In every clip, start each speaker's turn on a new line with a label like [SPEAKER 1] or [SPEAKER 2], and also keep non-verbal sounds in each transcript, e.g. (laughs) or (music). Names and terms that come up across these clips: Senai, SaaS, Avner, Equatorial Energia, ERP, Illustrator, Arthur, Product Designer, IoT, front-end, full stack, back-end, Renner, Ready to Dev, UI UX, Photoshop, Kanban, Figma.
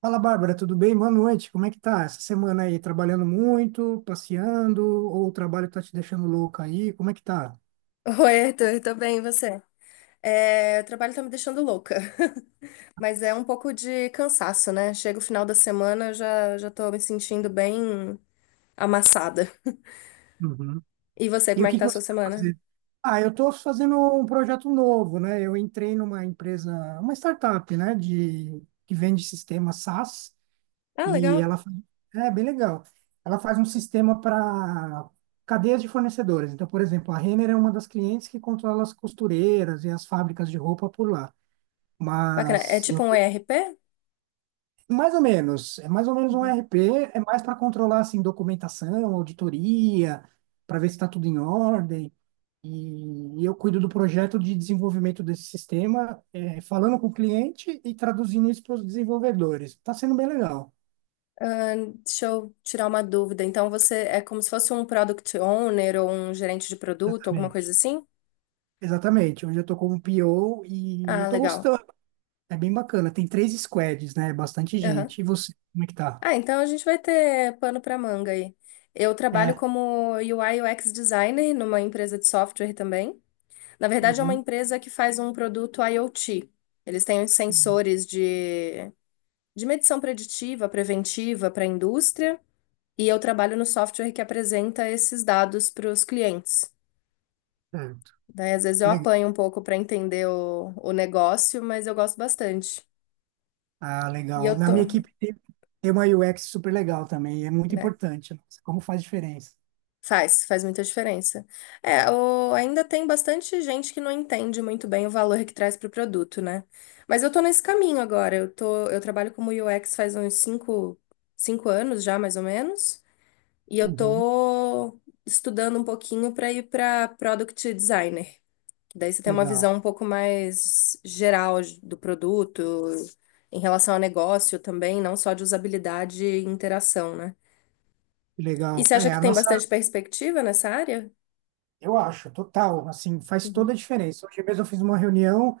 [SPEAKER 1] Fala, Bárbara, tudo bem? Boa noite. Como é que tá essa semana aí? Trabalhando muito, passeando, ou o trabalho tá te deixando louca aí? Como é que tá?
[SPEAKER 2] Oi, Arthur, tô bem, e você? É, o trabalho tá me deixando louca, (laughs) mas é um pouco de cansaço, né? Chega o final da semana, eu já tô me sentindo bem amassada.
[SPEAKER 1] Uhum.
[SPEAKER 2] E você,
[SPEAKER 1] E
[SPEAKER 2] como
[SPEAKER 1] o
[SPEAKER 2] é que
[SPEAKER 1] que que
[SPEAKER 2] tá a sua
[SPEAKER 1] você tá
[SPEAKER 2] semana?
[SPEAKER 1] fazendo? Ah, eu tô fazendo um projeto novo, né? Eu entrei numa empresa, uma startup, né, de que vende sistema SaaS
[SPEAKER 2] Ah,
[SPEAKER 1] e
[SPEAKER 2] legal,
[SPEAKER 1] é bem legal. Ela faz um sistema para cadeias de fornecedores. Então, por exemplo, a Renner é uma das clientes que controla as costureiras e as fábricas de roupa por lá.
[SPEAKER 2] bacana. É
[SPEAKER 1] Mas
[SPEAKER 2] tipo
[SPEAKER 1] eu.
[SPEAKER 2] um ERP?
[SPEAKER 1] Mais ou menos, é mais ou menos um E
[SPEAKER 2] Uhum.
[SPEAKER 1] R P, é mais para controlar assim documentação, auditoria, para ver se está tudo em ordem. E eu cuido do projeto de desenvolvimento desse sistema, é, falando com o cliente e traduzindo isso para os desenvolvedores. Está sendo bem legal.
[SPEAKER 2] Ah, deixa eu tirar uma dúvida. Então, você é como se fosse um product owner ou um gerente de produto, alguma coisa
[SPEAKER 1] Exatamente.
[SPEAKER 2] assim?
[SPEAKER 1] Exatamente, hoje eu tô como P O e
[SPEAKER 2] Ah,
[SPEAKER 1] eu tô
[SPEAKER 2] legal.
[SPEAKER 1] gostando. É bem bacana. Tem três squads, né? Bastante gente. E você, como é que tá?
[SPEAKER 2] Ah, então a gente vai ter pano para manga aí. Eu trabalho
[SPEAKER 1] É.
[SPEAKER 2] como UI UX designer numa empresa de software também. Na verdade, é uma
[SPEAKER 1] Uhum.
[SPEAKER 2] empresa que faz um produto IoT. Eles têm uns
[SPEAKER 1] Uhum.
[SPEAKER 2] sensores de medição preditiva, preventiva para a indústria, e eu trabalho no software que apresenta esses dados para os clientes.
[SPEAKER 1] Certo.
[SPEAKER 2] Daí, às vezes,
[SPEAKER 1] Que
[SPEAKER 2] eu
[SPEAKER 1] legal.
[SPEAKER 2] apanho um pouco para entender o negócio, mas eu gosto bastante.
[SPEAKER 1] Ah,
[SPEAKER 2] E
[SPEAKER 1] legal.
[SPEAKER 2] eu
[SPEAKER 1] Na
[SPEAKER 2] tô,
[SPEAKER 1] minha equipe tem, tem uma UX super legal também, é muito
[SPEAKER 2] né?
[SPEAKER 1] importante. Nossa, como faz diferença.
[SPEAKER 2] Faz, faz muita diferença. É, ainda tem bastante gente que não entende muito bem o valor que traz para o produto, né? Mas eu tô nesse caminho agora. Eu trabalho como UX faz uns cinco anos já, mais ou menos. E eu
[SPEAKER 1] Uhum.
[SPEAKER 2] tô estudando um pouquinho para ir para Product Designer. Daí você tem uma
[SPEAKER 1] Legal,
[SPEAKER 2] visão um pouco mais geral do produto, em relação ao negócio também, não só de usabilidade e interação, né? E
[SPEAKER 1] legal.
[SPEAKER 2] você acha
[SPEAKER 1] É,
[SPEAKER 2] que
[SPEAKER 1] a
[SPEAKER 2] tem
[SPEAKER 1] nossa,
[SPEAKER 2] bastante perspectiva nessa área?
[SPEAKER 1] eu acho, total, assim, faz toda
[SPEAKER 2] Uhum.
[SPEAKER 1] a diferença. Hoje mesmo eu fiz uma reunião.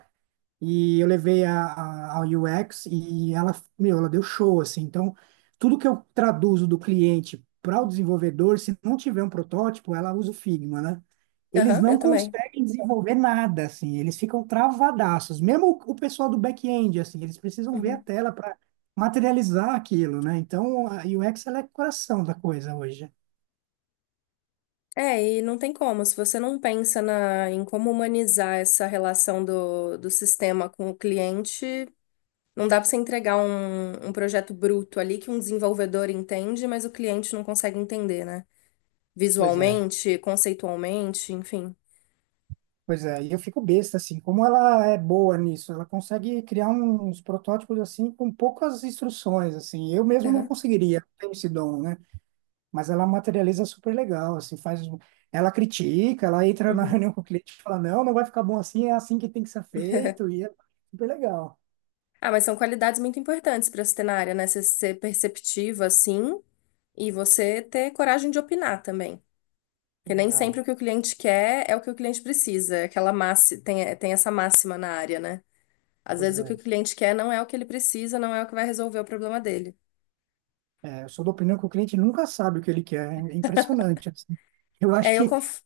[SPEAKER 1] E eu levei ao UX e ela, meu, ela deu show, assim. Então, tudo que eu traduzo do cliente para o desenvolvedor, se não tiver um protótipo, ela usa o Figma, né? Eles
[SPEAKER 2] Aham, eu
[SPEAKER 1] não
[SPEAKER 2] também.
[SPEAKER 1] conseguem desenvolver nada, assim. Eles ficam travadaços. Mesmo o pessoal do back-end, assim, eles precisam ver a
[SPEAKER 2] Uhum.
[SPEAKER 1] tela para materializar aquilo, né? Então, a UX, ela é coração da coisa hoje.
[SPEAKER 2] É, e não tem como, se você não pensa em como humanizar essa relação do sistema com o cliente, não dá pra você entregar um projeto bruto ali que um desenvolvedor entende, mas o cliente não consegue entender, né?
[SPEAKER 1] Pois é.
[SPEAKER 2] Visualmente, conceitualmente, enfim.
[SPEAKER 1] Pois é, e eu fico besta, assim, como ela é boa nisso, ela consegue criar uns protótipos, assim, com poucas instruções, assim, eu mesmo não
[SPEAKER 2] Aham,
[SPEAKER 1] conseguiria, não tenho esse dom, né? Mas ela materializa super legal, assim, faz, ela critica, ela entra na (laughs)
[SPEAKER 2] uhum.
[SPEAKER 1] reunião com o cliente e fala, não, não vai ficar bom assim, é assim que tem que ser feito, e é super legal,
[SPEAKER 2] Ah, mas são qualidades muito importantes pra você ter na área, né? Você ser perceptiva, assim, e você ter coragem de opinar também. Porque nem sempre o
[SPEAKER 1] verdade.
[SPEAKER 2] que o cliente quer é o que o cliente precisa. É aquela máxima, tem essa máxima na área, né? Às
[SPEAKER 1] Pois
[SPEAKER 2] vezes o
[SPEAKER 1] é,
[SPEAKER 2] que o cliente quer não é o que ele precisa, não é o que vai resolver o problema dele.
[SPEAKER 1] é, eu sou da opinião que o cliente nunca sabe o que ele quer, é impressionante, assim. Eu acho
[SPEAKER 2] É,
[SPEAKER 1] que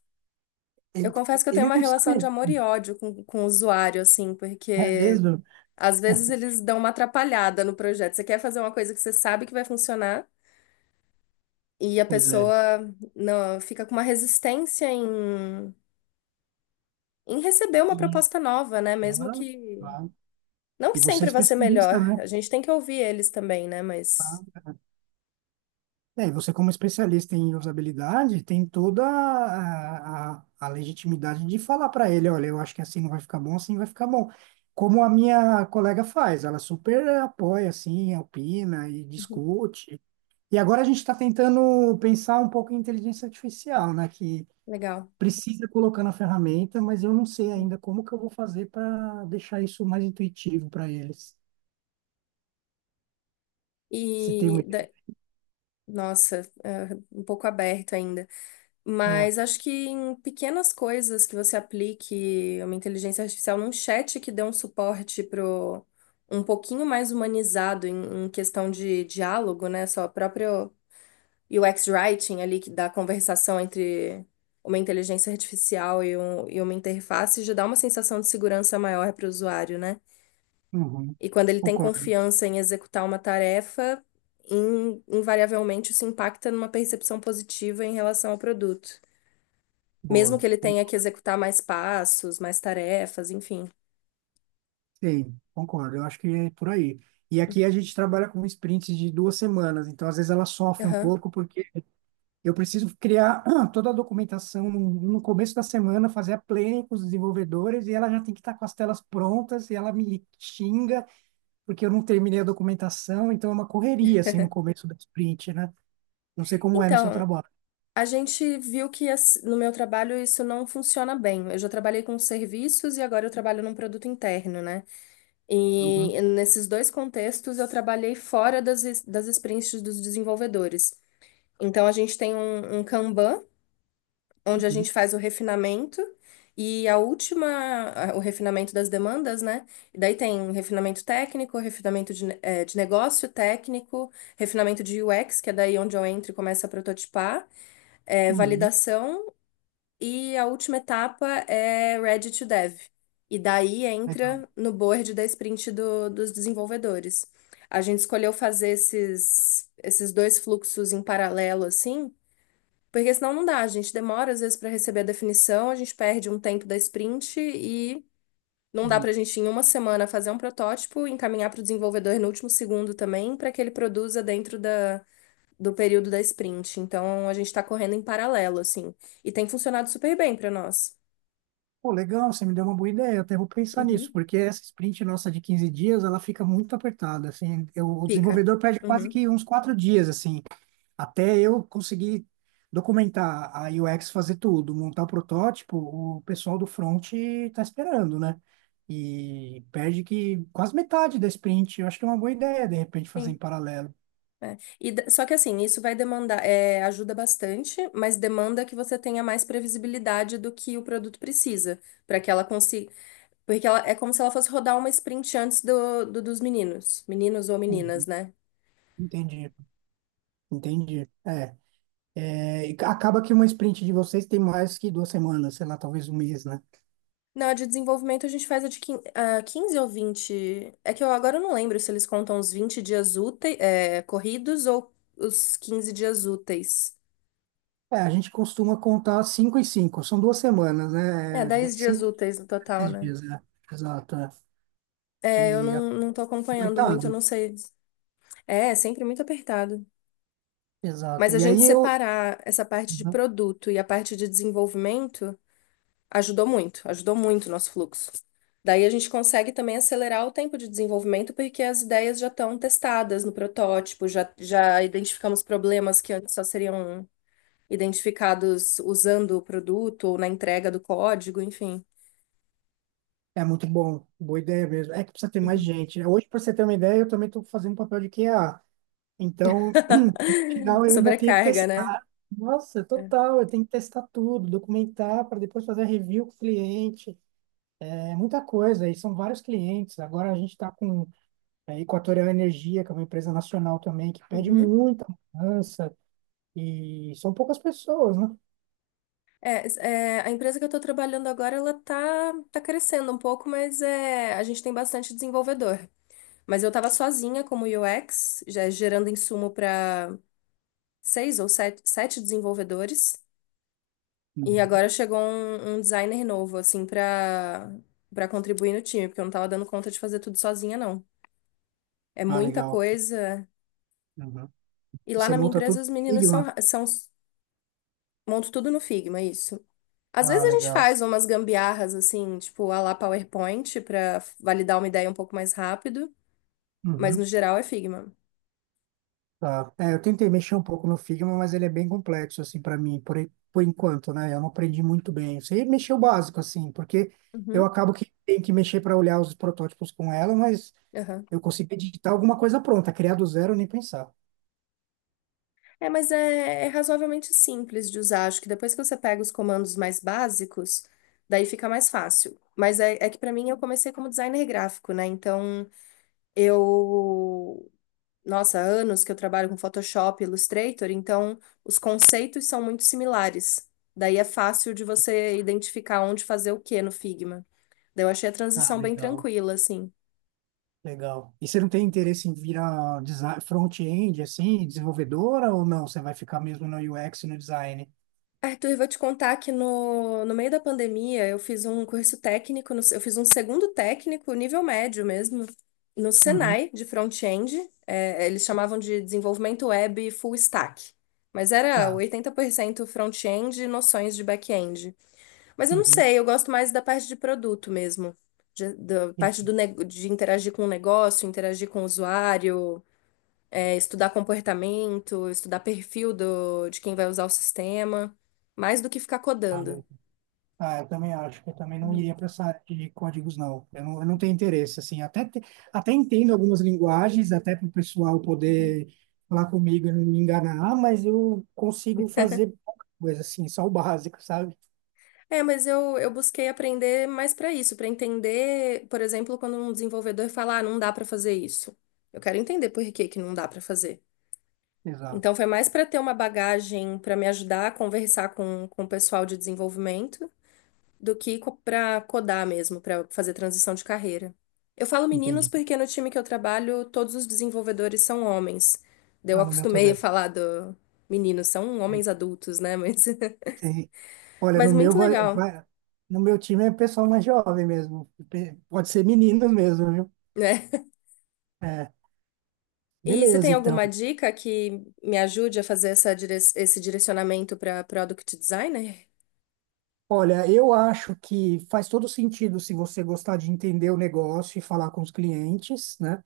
[SPEAKER 2] eu
[SPEAKER 1] ele,
[SPEAKER 2] confesso que eu tenho
[SPEAKER 1] ele
[SPEAKER 2] uma
[SPEAKER 1] não
[SPEAKER 2] relação de
[SPEAKER 1] sabe,
[SPEAKER 2] amor e ódio com o usuário, assim,
[SPEAKER 1] é
[SPEAKER 2] porque
[SPEAKER 1] mesmo?
[SPEAKER 2] às vezes
[SPEAKER 1] (laughs)
[SPEAKER 2] eles dão uma atrapalhada no projeto. Você quer fazer uma coisa que você sabe que vai funcionar e a
[SPEAKER 1] Pois
[SPEAKER 2] pessoa
[SPEAKER 1] é.
[SPEAKER 2] não, fica com uma resistência em receber uma proposta nova, né? Mesmo
[SPEAKER 1] Claro,
[SPEAKER 2] que.
[SPEAKER 1] claro.
[SPEAKER 2] Não que
[SPEAKER 1] E você é
[SPEAKER 2] sempre vai ser melhor,
[SPEAKER 1] especialista, né?
[SPEAKER 2] a gente tem que ouvir eles também, né? Mas.
[SPEAKER 1] Claro. É, e você como especialista em usabilidade, tem toda a legitimidade de falar para ele, olha, eu acho que assim não vai ficar bom, assim vai ficar bom. Como a minha colega faz, ela super apoia, assim, opina e
[SPEAKER 2] Uhum,
[SPEAKER 1] discute. E agora a gente está tentando pensar um pouco em inteligência artificial, né? Que
[SPEAKER 2] legal.
[SPEAKER 1] precisa colocar na ferramenta, mas eu não sei
[SPEAKER 2] Uhum.
[SPEAKER 1] ainda como que eu vou fazer para deixar isso mais intuitivo para eles. Você tem uma
[SPEAKER 2] E da-
[SPEAKER 1] ideia?
[SPEAKER 2] nossa, um pouco aberto ainda.
[SPEAKER 1] É.
[SPEAKER 2] Mas acho que em pequenas coisas que você aplique uma inteligência artificial num chat que dê um suporte pro um pouquinho mais humanizado em questão de diálogo, né? Só o próprio UX writing ali que dá conversação entre uma inteligência artificial e uma interface já dá uma sensação de segurança maior para o usuário, né?
[SPEAKER 1] Uhum.
[SPEAKER 2] E quando ele tem
[SPEAKER 1] Concordo,
[SPEAKER 2] confiança em executar uma tarefa, invariavelmente isso impacta numa percepção positiva em relação ao produto. Mesmo
[SPEAKER 1] boa.
[SPEAKER 2] que ele tenha que executar mais passos, mais tarefas, enfim.
[SPEAKER 1] Sim, concordo, eu acho que é por aí. E aqui a gente trabalha com sprints de duas semanas, então às vezes ela sofre um
[SPEAKER 2] Aham.
[SPEAKER 1] pouco, porque eu preciso criar toda a documentação no começo da semana, fazer a planning com os desenvolvedores, e ela já tem que estar com as telas prontas, e ela me xinga porque eu não terminei a documentação, então é uma correria, assim, no começo da sprint, né? Não sei como é no seu
[SPEAKER 2] Então,
[SPEAKER 1] trabalho.
[SPEAKER 2] a gente viu que no meu trabalho isso não funciona bem. Eu já trabalhei com serviços e agora eu trabalho num produto interno, né?
[SPEAKER 1] Uhum,
[SPEAKER 2] E nesses dois contextos eu trabalhei fora das sprints dos desenvolvedores. Então, a gente tem um Kanban onde a gente
[SPEAKER 1] uhum,
[SPEAKER 2] faz o refinamento e o refinamento das demandas, né? E daí tem refinamento técnico, refinamento de negócio técnico, refinamento de UX, que é daí onde eu entro e começo a prototipar,
[SPEAKER 1] uhum.
[SPEAKER 2] validação e a última etapa é Ready to Dev. E daí
[SPEAKER 1] Legal.
[SPEAKER 2] entra no board da sprint dos desenvolvedores. A gente escolheu fazer esses dois fluxos em paralelo, assim, porque senão não dá, a gente demora às vezes para receber a definição, a gente perde um tempo da sprint e não dá para a gente em uma semana fazer um protótipo, encaminhar para o desenvolvedor no último segundo também, para que ele produza dentro do período da sprint. Então a gente está correndo em paralelo, assim. E tem funcionado super bem para nós.
[SPEAKER 1] Pô, legal, você me deu uma boa ideia, até vou pensar nisso,
[SPEAKER 2] Uhum.
[SPEAKER 1] porque essa sprint nossa de 15 dias, ela fica muito apertada, assim, o
[SPEAKER 2] Fica.
[SPEAKER 1] desenvolvedor perde quase
[SPEAKER 2] Uhum.
[SPEAKER 1] que uns 4 dias, assim, até eu conseguir documentar a UX, fazer tudo, montar o protótipo, o pessoal do front tá esperando, né? E perde que quase metade da sprint, eu acho que é uma boa ideia, de repente, fazer em
[SPEAKER 2] Sim.
[SPEAKER 1] paralelo.
[SPEAKER 2] É. Só que assim, isso vai demandar, ajuda bastante, mas demanda que você tenha mais previsibilidade do que o produto precisa para que ela consiga. Porque ela, é como se ela fosse rodar uma sprint antes dos meninos. Meninos ou meninas,
[SPEAKER 1] Uhum.
[SPEAKER 2] né?
[SPEAKER 1] Entendi, entendi, é. É, e acaba que uma sprint de vocês tem mais que duas semanas, sei lá, talvez um mês, né?
[SPEAKER 2] Na de desenvolvimento, a gente faz a 15 ou vinte. É que eu agora eu não lembro se eles contam os 20 dias úteis, corridos ou os 15 dias úteis.
[SPEAKER 1] É, a gente costuma contar cinco e cinco, são duas semanas,
[SPEAKER 2] É,
[SPEAKER 1] né? É,
[SPEAKER 2] 10 dias
[SPEAKER 1] Cinco,
[SPEAKER 2] úteis no total,
[SPEAKER 1] dez
[SPEAKER 2] né?
[SPEAKER 1] dias, né? Exato, é. E
[SPEAKER 2] É, eu
[SPEAKER 1] a-
[SPEAKER 2] não, não tô acompanhando muito,
[SPEAKER 1] apertado,
[SPEAKER 2] eu não sei. É sempre muito apertado.
[SPEAKER 1] exato.
[SPEAKER 2] Mas a
[SPEAKER 1] E
[SPEAKER 2] gente
[SPEAKER 1] aí eu.
[SPEAKER 2] separar essa parte de
[SPEAKER 1] Uhum.
[SPEAKER 2] produto e a parte de desenvolvimento. Ajudou muito o nosso fluxo. Daí a gente consegue também acelerar o tempo de desenvolvimento, porque as ideias já estão testadas no protótipo, já identificamos problemas que antes só seriam identificados usando o produto ou na entrega do código, enfim.
[SPEAKER 1] É muito bom, boa ideia mesmo. É que precisa ter mais
[SPEAKER 2] Uhum.
[SPEAKER 1] gente, né? Hoje, para você ter uma ideia, eu também estou fazendo um papel de QA. Então, no
[SPEAKER 2] (laughs)
[SPEAKER 1] final, eu ainda tenho que
[SPEAKER 2] Sobrecarga, né?
[SPEAKER 1] testar. Nossa, total, eu tenho que testar tudo, documentar para depois fazer a review com o cliente. É muita coisa, e são vários clientes. Agora a gente está com. É, Equatorial Energia, que é uma empresa nacional também, que pede
[SPEAKER 2] Uhum.
[SPEAKER 1] muita mudança e são poucas pessoas, né?
[SPEAKER 2] É, a empresa que eu estou trabalhando agora, ela tá crescendo um pouco, mas a gente tem bastante desenvolvedor. Mas eu estava sozinha como UX, já gerando insumo para seis ou sete desenvolvedores. E
[SPEAKER 1] Uhum.
[SPEAKER 2] agora chegou um designer novo, assim, para contribuir no time, porque eu não tava dando conta de fazer tudo sozinha, não. É
[SPEAKER 1] Ah,
[SPEAKER 2] muita
[SPEAKER 1] legal.
[SPEAKER 2] coisa.
[SPEAKER 1] Uhum.
[SPEAKER 2] E
[SPEAKER 1] E
[SPEAKER 2] lá
[SPEAKER 1] você
[SPEAKER 2] na minha
[SPEAKER 1] monta
[SPEAKER 2] empresa,
[SPEAKER 1] tudo
[SPEAKER 2] os
[SPEAKER 1] em
[SPEAKER 2] meninos
[SPEAKER 1] Figma?
[SPEAKER 2] montam tudo no Figma, isso. Às vezes
[SPEAKER 1] Ah,
[SPEAKER 2] a gente
[SPEAKER 1] legal.
[SPEAKER 2] faz umas gambiarras, assim, tipo, à la PowerPoint, para validar uma ideia um pouco mais rápido, mas no
[SPEAKER 1] Uhum.
[SPEAKER 2] geral é Figma.
[SPEAKER 1] Tá. É, eu tentei mexer um pouco no Figma, mas ele é bem complexo, assim, para mim, por, por enquanto, né? Eu não aprendi muito bem. Eu sei mexer o básico, assim, porque eu
[SPEAKER 2] Uhum.
[SPEAKER 1] acabo que tenho que mexer para olhar os protótipos com ela, mas
[SPEAKER 2] Aham.
[SPEAKER 1] eu consigo editar alguma coisa pronta, criar do zero, nem pensar.
[SPEAKER 2] É, mas é razoavelmente simples de usar. Acho que depois que você pega os comandos mais básicos, daí fica mais fácil. Mas é que pra mim eu comecei como designer gráfico, né? Então eu. Nossa, há anos que eu trabalho com Photoshop, Illustrator, então os conceitos são muito similares. Daí é fácil de você identificar onde fazer o que no Figma. Daí eu achei a
[SPEAKER 1] Ah,
[SPEAKER 2] transição bem
[SPEAKER 1] legal.
[SPEAKER 2] tranquila, assim.
[SPEAKER 1] Legal. E você não tem interesse em virar front-end, assim, desenvolvedora ou não? Você vai ficar mesmo no UX e no design?
[SPEAKER 2] Arthur, eu vou te contar que no meio da pandemia eu fiz um curso técnico, eu fiz um segundo técnico, nível médio mesmo, no
[SPEAKER 1] Uhum.
[SPEAKER 2] Senai, de front-end. É, eles chamavam de desenvolvimento web full stack. Mas era
[SPEAKER 1] Tá.
[SPEAKER 2] 80% front-end e noções de back-end. Mas eu não
[SPEAKER 1] Uhum,
[SPEAKER 2] sei, eu gosto mais da parte de produto mesmo. Da parte
[SPEAKER 1] entendi.
[SPEAKER 2] de interagir com o negócio, interagir com o usuário, estudar comportamento, estudar perfil de quem vai usar o sistema, mais do que ficar
[SPEAKER 1] Ah,
[SPEAKER 2] codando.
[SPEAKER 1] eu ah, eu também acho que eu também não
[SPEAKER 2] Uhum,
[SPEAKER 1] iria para essa área de códigos, não. Eu não tenho interesse, assim. Até, até entendo algumas linguagens, até para o pessoal
[SPEAKER 2] uhum.
[SPEAKER 1] poder falar comigo e não me enganar, mas eu consigo fazer pouca coisa, assim, só o básico, sabe?
[SPEAKER 2] É, mas eu busquei aprender mais para isso, para entender, por exemplo, quando um desenvolvedor fala, ah, não dá para fazer isso. Eu quero entender por que que não dá para fazer.
[SPEAKER 1] Exato,
[SPEAKER 2] Então foi mais para ter uma bagagem para me ajudar a conversar com o pessoal de desenvolvimento do que para codar mesmo, para fazer transição de carreira. Eu falo meninos
[SPEAKER 1] entendi.
[SPEAKER 2] porque no time que eu trabalho, todos os desenvolvedores são homens. Daí eu
[SPEAKER 1] Ah, no meu
[SPEAKER 2] acostumei a
[SPEAKER 1] também.
[SPEAKER 2] falar do meninos, são
[SPEAKER 1] É,
[SPEAKER 2] homens adultos, né? Mas, (laughs)
[SPEAKER 1] tem-. Olha, no
[SPEAKER 2] mas
[SPEAKER 1] meu
[SPEAKER 2] muito
[SPEAKER 1] vai,
[SPEAKER 2] legal,
[SPEAKER 1] no meu time é pessoal mais jovem mesmo. Pode ser meninos mesmo, viu?
[SPEAKER 2] né?
[SPEAKER 1] É,
[SPEAKER 2] E você
[SPEAKER 1] beleza,
[SPEAKER 2] tem
[SPEAKER 1] então.
[SPEAKER 2] alguma dica que me ajude a fazer esse direcionamento para product designer?
[SPEAKER 1] Olha, eu acho que faz todo sentido se você gostar de entender o negócio e falar com os clientes, né?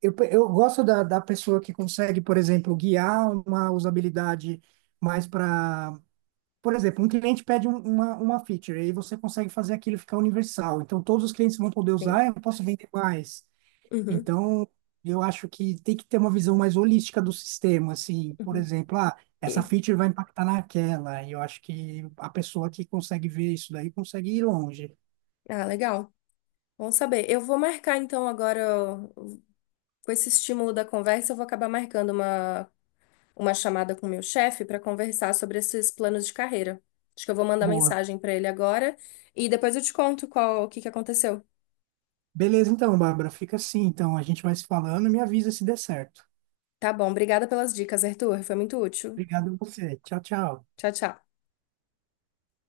[SPEAKER 1] Eu gosto da pessoa que consegue, por exemplo, guiar uma usabilidade mais para. Por exemplo, um cliente pede uma feature e você consegue fazer aquilo ficar universal. Então, todos os clientes vão poder
[SPEAKER 2] Sim.
[SPEAKER 1] usar, eu posso vender mais.
[SPEAKER 2] Uhum,
[SPEAKER 1] Então, eu acho que tem que ter uma visão mais holística do sistema, assim, por
[SPEAKER 2] uhum.
[SPEAKER 1] exemplo, ah, essa
[SPEAKER 2] E-
[SPEAKER 1] feature vai impactar naquela, e eu acho que a pessoa que consegue ver isso daí consegue ir longe.
[SPEAKER 2] ah, legal. Bom saber. Eu vou marcar então agora, ó, com esse estímulo da conversa, eu vou acabar marcando uma chamada com o meu chefe para conversar sobre esses planos de carreira. Acho que eu vou mandar
[SPEAKER 1] Boa.
[SPEAKER 2] mensagem para ele agora e depois eu te conto o que que aconteceu.
[SPEAKER 1] Beleza, então, Bárbara, fica assim, então, a gente vai se falando e me avisa se der certo.
[SPEAKER 2] Tá bom, obrigada pelas dicas, Arthur. Foi muito útil.
[SPEAKER 1] Obrigado a você. Tchau, tchau.
[SPEAKER 2] Tchau, tchau.